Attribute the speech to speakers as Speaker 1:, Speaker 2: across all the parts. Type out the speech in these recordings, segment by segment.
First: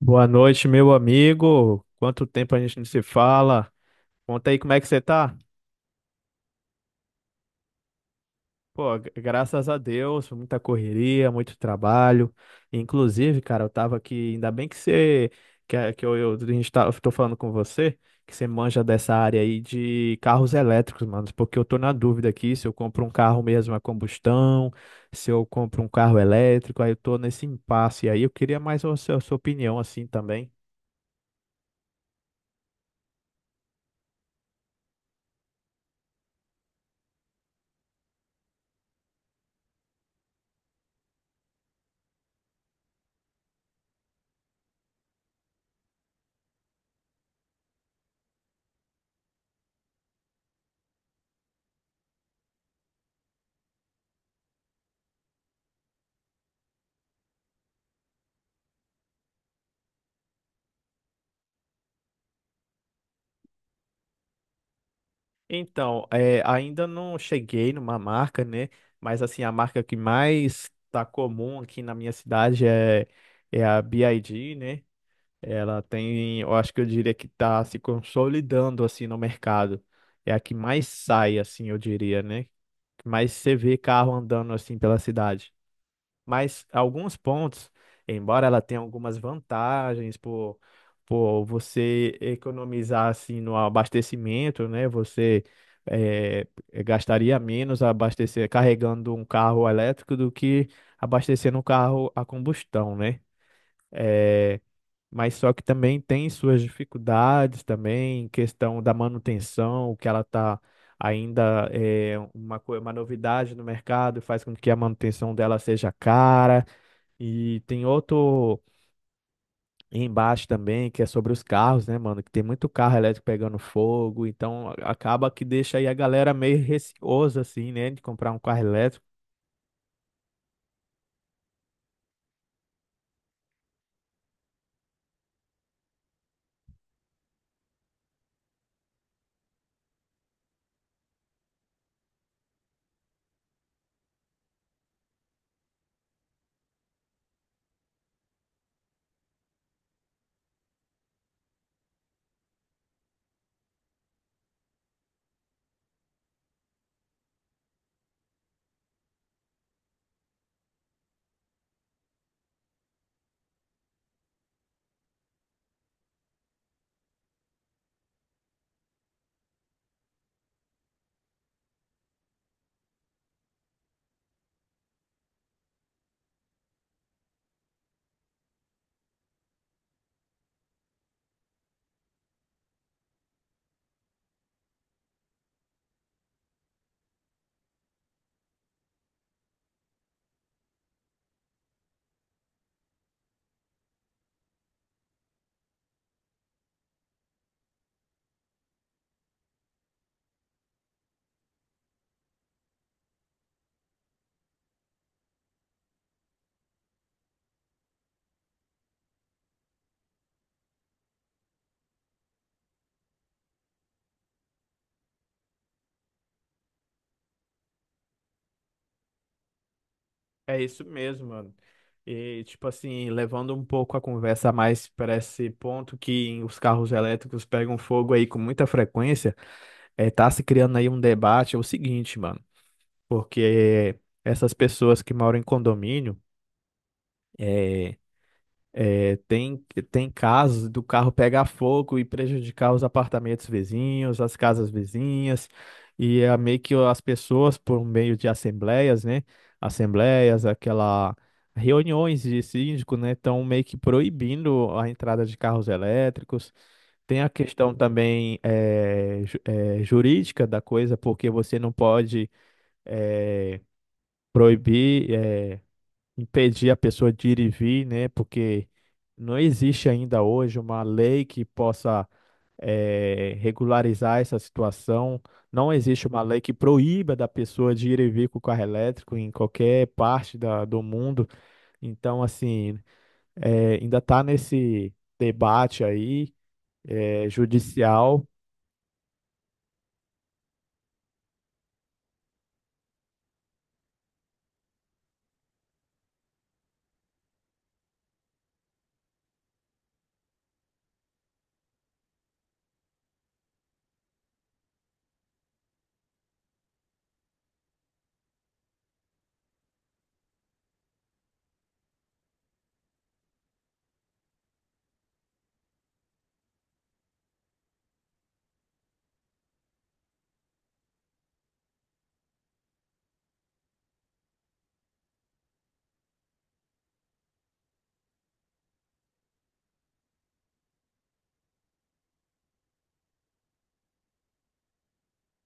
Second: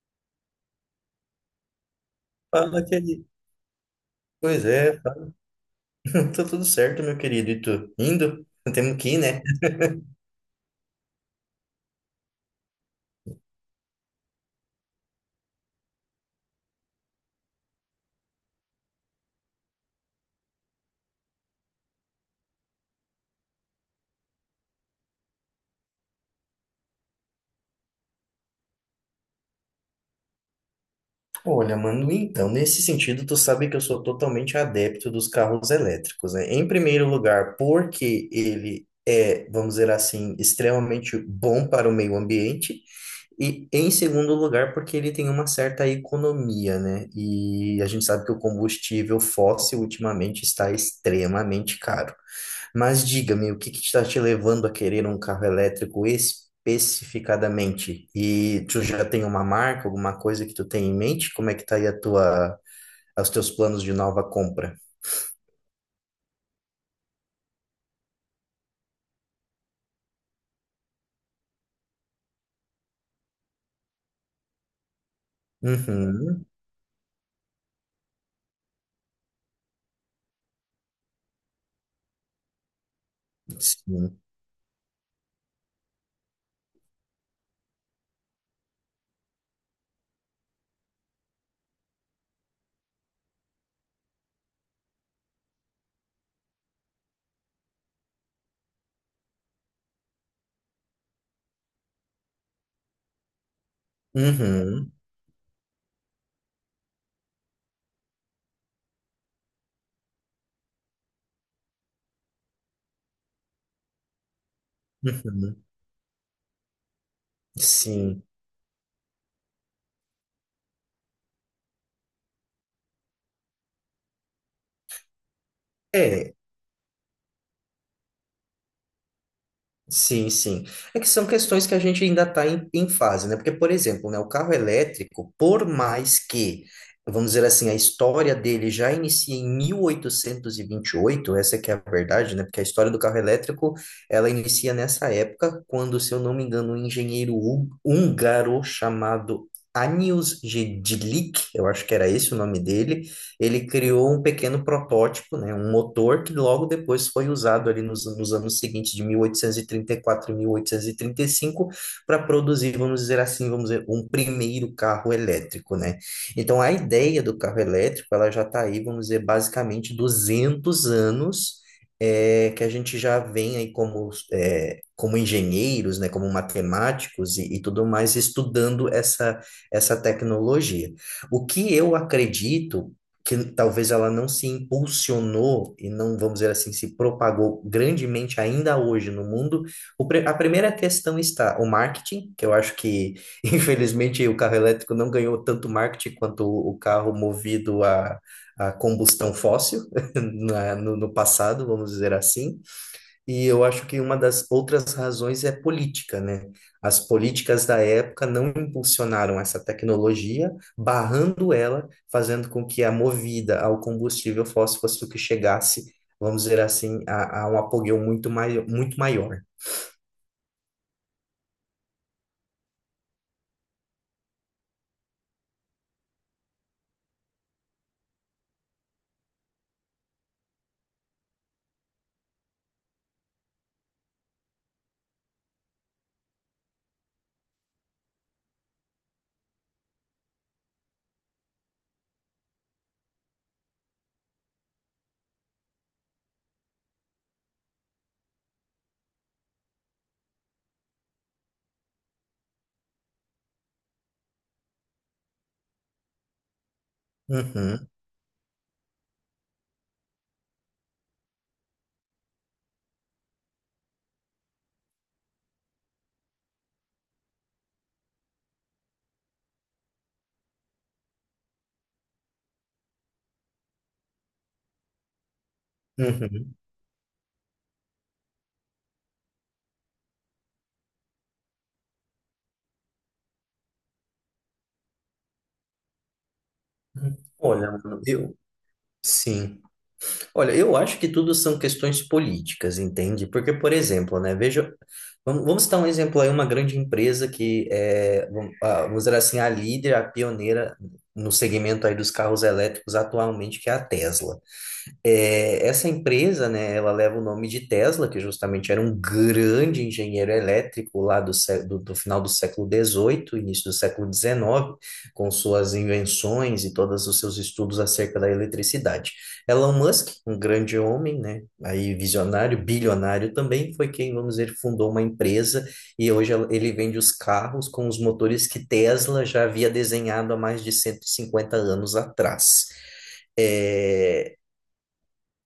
Speaker 1: Boa noite, meu amigo. Quanto tempo a gente não
Speaker 2: Fala,
Speaker 1: se
Speaker 2: querido.
Speaker 1: fala? Conta aí
Speaker 2: Pois
Speaker 1: como é que
Speaker 2: é,
Speaker 1: você
Speaker 2: fala.
Speaker 1: tá?
Speaker 2: Tá tudo certo, meu querido. E tu? Indo? Temos
Speaker 1: Pô,
Speaker 2: que ir, né?
Speaker 1: graças a Deus, muita correria, muito trabalho. Inclusive, cara, eu tava aqui, ainda bem que você, que, a- que eu, a gente tá, eu tô falando com você, que você manja dessa área aí de carros elétricos, mano, porque eu tô na dúvida aqui se eu compro um carro mesmo a combustão, se eu compro um carro elétrico, aí eu tô nesse impasse aí. Eu queria mais a sua opinião assim também.
Speaker 2: Olha, mano, então, nesse sentido, tu sabe que eu sou totalmente adepto dos carros elétricos, né? Em primeiro lugar, porque ele é, vamos dizer assim, extremamente bom para o meio ambiente. E em segundo lugar, porque ele tem uma certa economia, né? E a gente sabe que o combustível fóssil ultimamente está extremamente caro. Mas diga-me, o que que está te levando a querer um carro elétrico especificadamente? E tu já tem uma marca, alguma coisa que tu tem em mente? Como é que tá aí a tua, os teus planos de nova compra?
Speaker 1: Então, é, ainda não cheguei numa marca, né? Mas assim, a marca que mais tá comum aqui na minha cidade é a BYD, né? Ela tem,
Speaker 2: Uhum,
Speaker 1: eu acho que eu diria que tá se consolidando assim no mercado. É a que mais sai, assim, eu diria, né? Que mais você vê carro
Speaker 2: sim.
Speaker 1: andando assim pela cidade. Mas alguns pontos, embora ela tenha algumas vantagens por você economizar assim no abastecimento, né? Você gastaria menos abastecer carregando um carro elétrico do que abastecendo um carro a combustão, né? Eh,
Speaker 2: Uhum,
Speaker 1: mas só que também tem suas dificuldades também, questão da manutenção, que ela está ainda é uma novidade no mercado, faz com que a manutenção
Speaker 2: uhum,
Speaker 1: dela seja cara. E tem
Speaker 2: sim.
Speaker 1: outro embaixo também, que é sobre os carros, né, mano? Que tem muito carro elétrico pegando fogo, então acaba que deixa aí a galera
Speaker 2: É,
Speaker 1: meio receosa, assim, né, de comprar um carro elétrico.
Speaker 2: sim, sim. É que são questões que a gente ainda está em fase, né? Porque, por exemplo, né, o carro elétrico, por mais que, vamos dizer assim, a história dele já inicia em mil oitocentos e vinte e oito, essa é que é a verdade, né? Porque a história do carro elétrico, ela inicia nessa época, quando, se eu não me engano, um engenheiro húngaro chamado Anius Gedlik, eu acho que era esse o nome dele, ele criou um pequeno protótipo, né, um motor que logo depois foi usado ali nos anos seguintes, de 1834 e 1835, para produzir, vamos dizer assim, vamos dizer, um primeiro carro elétrico, né? Então, a ideia do carro elétrico, ela já está aí, vamos dizer, basicamente 200 anos, é, que a gente já vem aí como, é, como engenheiros, né, como matemáticos e tudo mais, estudando essa, essa tecnologia. O que eu acredito que talvez ela não se impulsionou e não, vamos dizer assim, se propagou grandemente ainda hoje no mundo, a primeira questão está o marketing, que eu acho que, infelizmente, o carro elétrico não ganhou tanto marketing quanto o carro movido a combustão fóssil no passado, vamos dizer assim. E eu acho que uma das outras razões é política, né? As políticas da época não impulsionaram essa tecnologia, barrando ela, fazendo com que a movida ao combustível fóssil fosse o que chegasse, vamos dizer assim, a um apogeu muito maior, muito maior.
Speaker 1: É isso mesmo, mano. E, tipo assim, levando um pouco a conversa mais para esse ponto que os carros elétricos pegam fogo aí com muita frequência, é, tá se criando aí um debate, é o seguinte, mano, porque essas pessoas que moram em condomínio, é, É, tem, tem casos do carro pegar fogo e prejudicar os apartamentos vizinhos, as casas vizinhas, e é meio que as pessoas, por meio de assembleias, né? Assembleias, aquela reuniões de síndico, né? Estão meio que proibindo a entrada de carros elétricos. Tem a questão
Speaker 2: Uhum,
Speaker 1: também jurídica da coisa, porque você não pode eh, proibir. Impedir a pessoa de ir e vir, né? Porque não existe ainda hoje uma lei que possa regularizar essa situação. Não existe uma lei que
Speaker 2: uhum.
Speaker 1: proíba da pessoa de ir e vir com o carro elétrico em qualquer parte do mundo. Então, assim, ainda está nesse debate aí
Speaker 2: Olha, mano,
Speaker 1: judicial.
Speaker 2: eu, sim. Olha, eu acho que tudo são questões políticas, entende? Porque, por exemplo, né, veja, vamos citar um exemplo aí, uma grande empresa que é, vamos dizer assim, a líder, a pioneira no segmento aí dos carros elétricos atualmente, que é a Tesla. É, essa empresa, né, ela leva o nome de Tesla, que justamente era um grande engenheiro elétrico lá do final do século XVIII, início do século XIX, com suas invenções e todos os seus estudos acerca da eletricidade. Elon Musk, um grande homem, né, aí visionário, bilionário também, foi quem, vamos dizer, fundou uma empresa e hoje ele vende os carros com os motores que Tesla já havia desenhado há mais de 150 anos atrás. É,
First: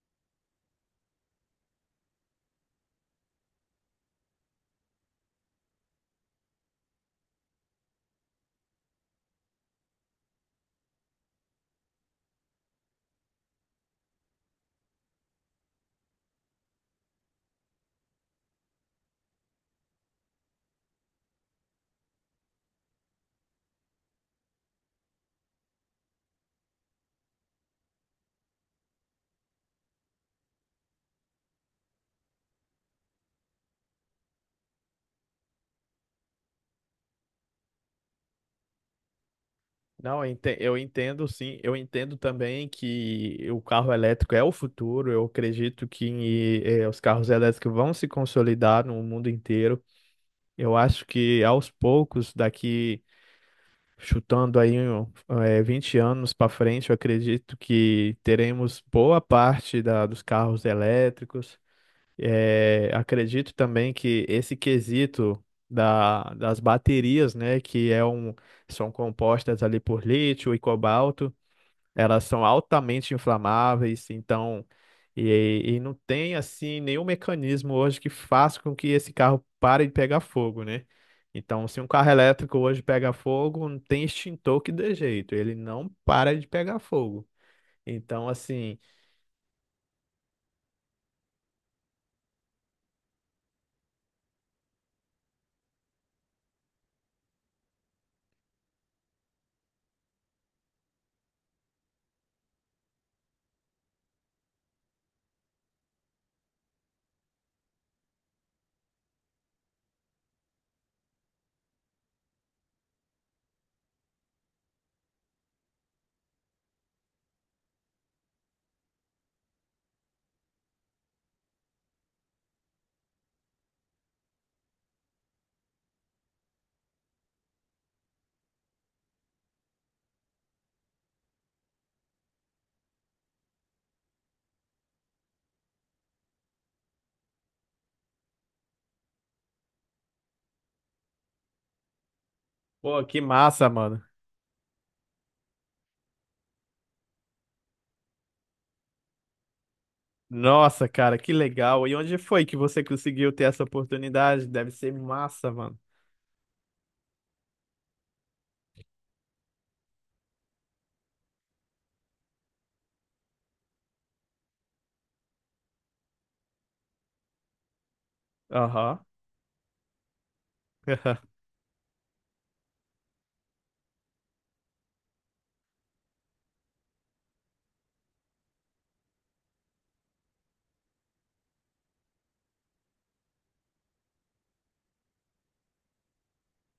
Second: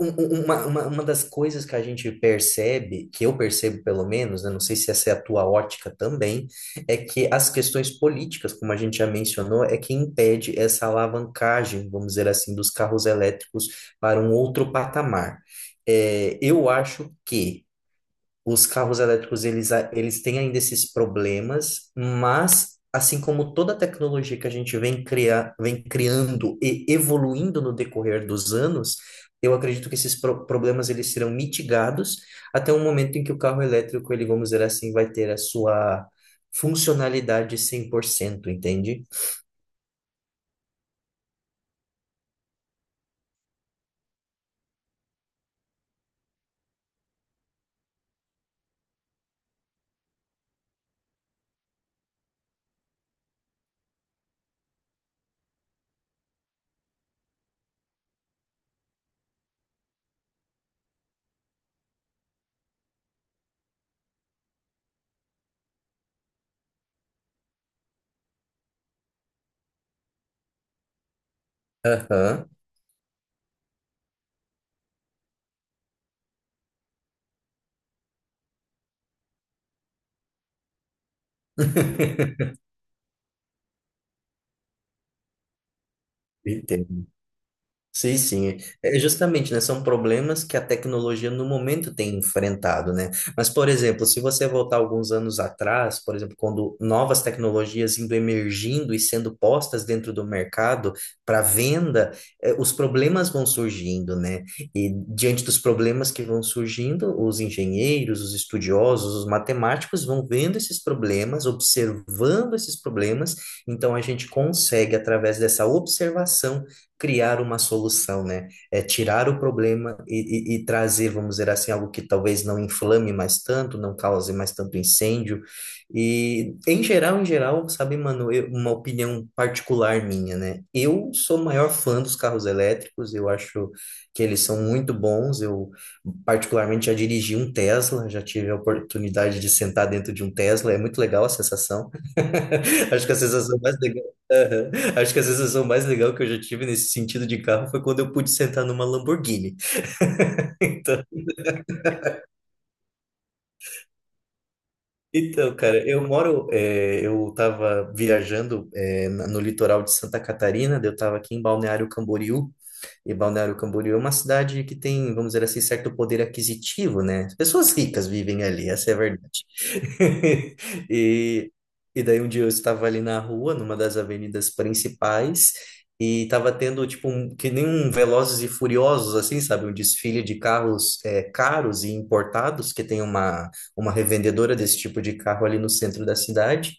Speaker 2: Uma das coisas que a gente percebe, que eu percebo pelo menos, né, não sei se essa é a tua ótica também, é que as questões políticas, como a gente já mencionou, é que impede essa alavancagem, vamos dizer assim, dos carros elétricos para um outro patamar. É, eu acho que os carros elétricos, eles têm ainda esses problemas, mas assim como toda a tecnologia que a gente vem criar, vem criando e evoluindo no decorrer dos anos, eu acredito que esses problemas eles serão mitigados até o momento em que o carro elétrico, ele, vamos dizer assim, vai ter a sua funcionalidade 100%, entende?
Speaker 1: Não, eu entendo sim, eu entendo também que o carro elétrico é o futuro, eu acredito que os carros elétricos vão se consolidar no mundo inteiro. Eu acho que aos poucos, daqui chutando aí um, eh, 20 anos para frente, eu acredito que teremos boa parte dos carros elétricos. Acredito também que esse quesito das baterias, né, que é um, são compostas ali por lítio e cobalto. Elas são
Speaker 2: Aham.
Speaker 1: altamente inflamáveis, então, e não tem assim nenhum mecanismo hoje que faça com que esse carro pare de pegar fogo, né? Então, se um carro elétrico hoje pega fogo, não tem extintor que dê jeito, ele não para de pegar
Speaker 2: Entendo.
Speaker 1: fogo.
Speaker 2: Sim,
Speaker 1: Então,
Speaker 2: sim.
Speaker 1: assim,
Speaker 2: É, é justamente, né? São problemas que a tecnologia no momento tem enfrentado, né? Mas, por exemplo, se você voltar alguns anos atrás, por exemplo, quando novas tecnologias indo emergindo e sendo postas dentro do mercado para venda, os problemas vão surgindo, né? E diante dos problemas que vão surgindo, os engenheiros, os estudiosos, os matemáticos vão vendo esses problemas, observando esses problemas, então a gente consegue, através dessa observação, criar uma solução, né? É tirar o problema e trazer, vamos dizer assim, algo que talvez não inflame mais tanto, não cause mais tanto incêndio. E em geral, sabe, mano, uma opinião particular minha, né? Eu sou o maior fã dos carros elétricos, eu acho que eles são muito bons. Eu particularmente já dirigi um Tesla, já tive a oportunidade de sentar dentro de um Tesla, é muito legal a sensação.
Speaker 1: pô,
Speaker 2: Acho que a
Speaker 1: que
Speaker 2: sensação
Speaker 1: massa,
Speaker 2: mais
Speaker 1: mano.
Speaker 2: legal, aham. Acho que a sensação mais legal que eu já tive nesse sentido de carro foi quando eu pude sentar numa Lamborghini.
Speaker 1: Nossa,
Speaker 2: Então,
Speaker 1: cara, que legal. E onde foi que você conseguiu ter essa oportunidade? Deve ser massa,
Speaker 2: Então,
Speaker 1: mano.
Speaker 2: cara, eu moro, eu estava viajando, no litoral de Santa Catarina, daí eu estava aqui em Balneário Camboriú, e Balneário Camboriú é uma cidade que tem, vamos dizer assim, certo poder aquisitivo, né? As pessoas ricas vivem ali, essa é a
Speaker 1: Aham.
Speaker 2: verdade. E, e daí um dia eu estava ali na rua, numa das avenidas principais, e estava tendo, tipo, um, que nem um Velozes e Furiosos, assim, sabe? Um desfile de carros, caros e importados, que tem uma revendedora desse tipo de carro ali no centro da cidade.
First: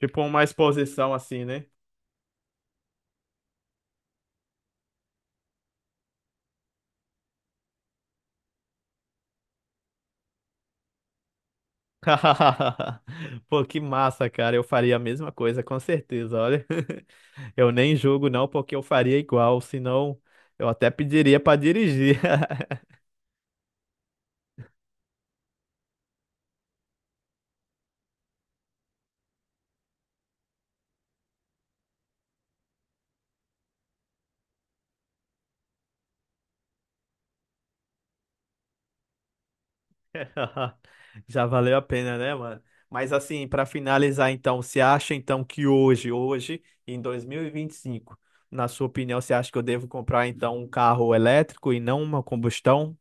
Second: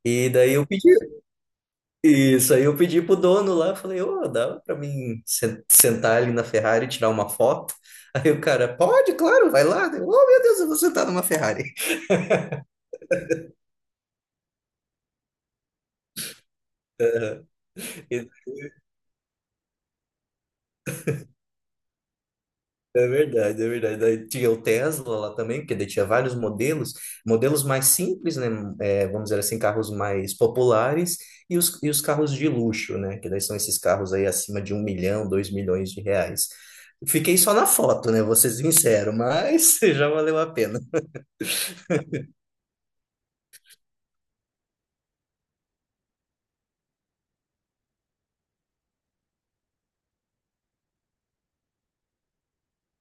Speaker 1: Tipo
Speaker 2: E
Speaker 1: uma
Speaker 2: daí eu pedi,
Speaker 1: exposição assim, né?
Speaker 2: isso aí eu pedi pro dono lá, falei, ô, dá pra mim sentar ali na Ferrari e tirar uma foto? Aí o cara, pode, claro, vai lá. Eu, oh, meu Deus, eu vou sentar numa Ferrari.
Speaker 1: Pô, que massa, cara. Eu faria a mesma coisa, com certeza. Olha, eu nem julgo não, porque eu faria igual, senão eu até pediria pra dirigir.
Speaker 2: É verdade, é verdade. Daí tinha o Tesla lá também, porque daí tinha vários modelos, modelos mais simples, né? É, vamos dizer assim, carros mais populares e os carros de luxo, né? Que daí são esses carros aí acima de 1 milhão, 2 milhões de reais. Fiquei só na foto, né? Vou ser sincero, mas já valeu a pena.
Speaker 1: Já valeu a pena, né, mano? Mas assim, pra finalizar então, você acha então que hoje, hoje, em 2025, na sua opinião, você acha que eu devo comprar então um carro elétrico e não uma combustão?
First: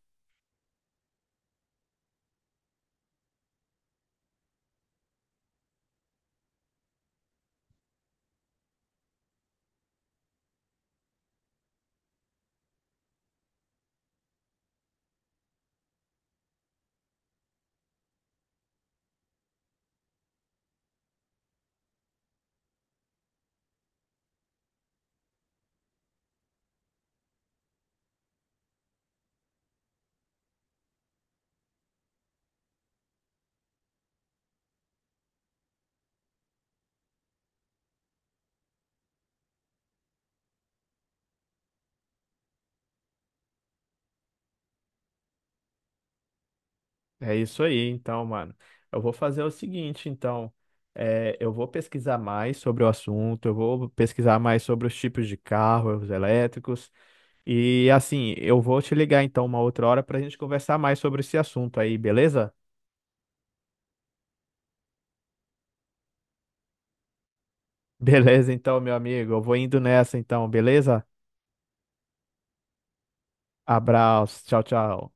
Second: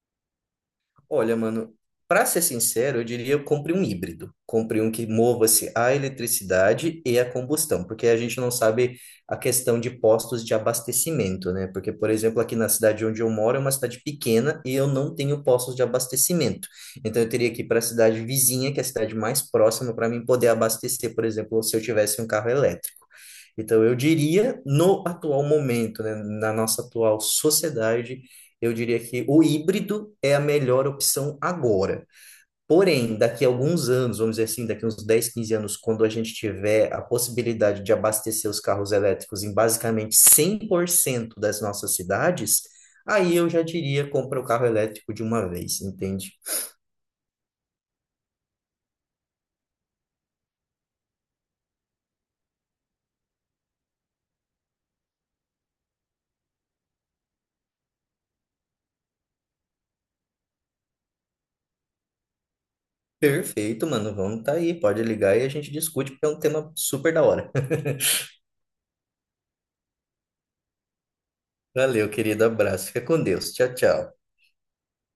Speaker 2: Olha, mano, para ser sincero, eu diria eu compre um híbrido. Compre um que mova-se a eletricidade e a combustão, porque a gente não sabe a questão de postos de abastecimento, né? Porque, por exemplo, aqui na cidade onde eu moro é uma cidade pequena e eu não tenho postos de abastecimento. Então, eu teria que ir para a cidade vizinha, que é a cidade mais próxima, para mim poder abastecer, por exemplo, se eu tivesse um carro elétrico. Então, eu diria, no atual momento, né, na nossa atual sociedade, eu diria que o híbrido é a melhor opção agora. Porém, daqui a alguns anos, vamos dizer assim, daqui a uns 10, 15 anos, quando a gente tiver a possibilidade de abastecer os carros elétricos em basicamente 100% das nossas cidades, aí eu já diria, compra o carro elétrico de uma vez, entende?
Speaker 1: É isso aí, então, mano. Eu vou fazer o seguinte, então. É, eu vou pesquisar mais sobre o assunto, eu vou pesquisar mais sobre os tipos de carros elétricos. E assim, eu vou te ligar então uma outra hora pra gente conversar mais sobre esse assunto aí, beleza?
Speaker 2: Perfeito, mano, vamos tá aí, pode ligar e a gente discute, porque é um tema super da hora.
Speaker 1: Beleza, então, meu amigo. Eu vou indo nessa, então, beleza?
Speaker 2: Valeu, querido, abraço, fica com Deus, tchau, tchau.
Speaker 1: Abraço, tchau, tchau.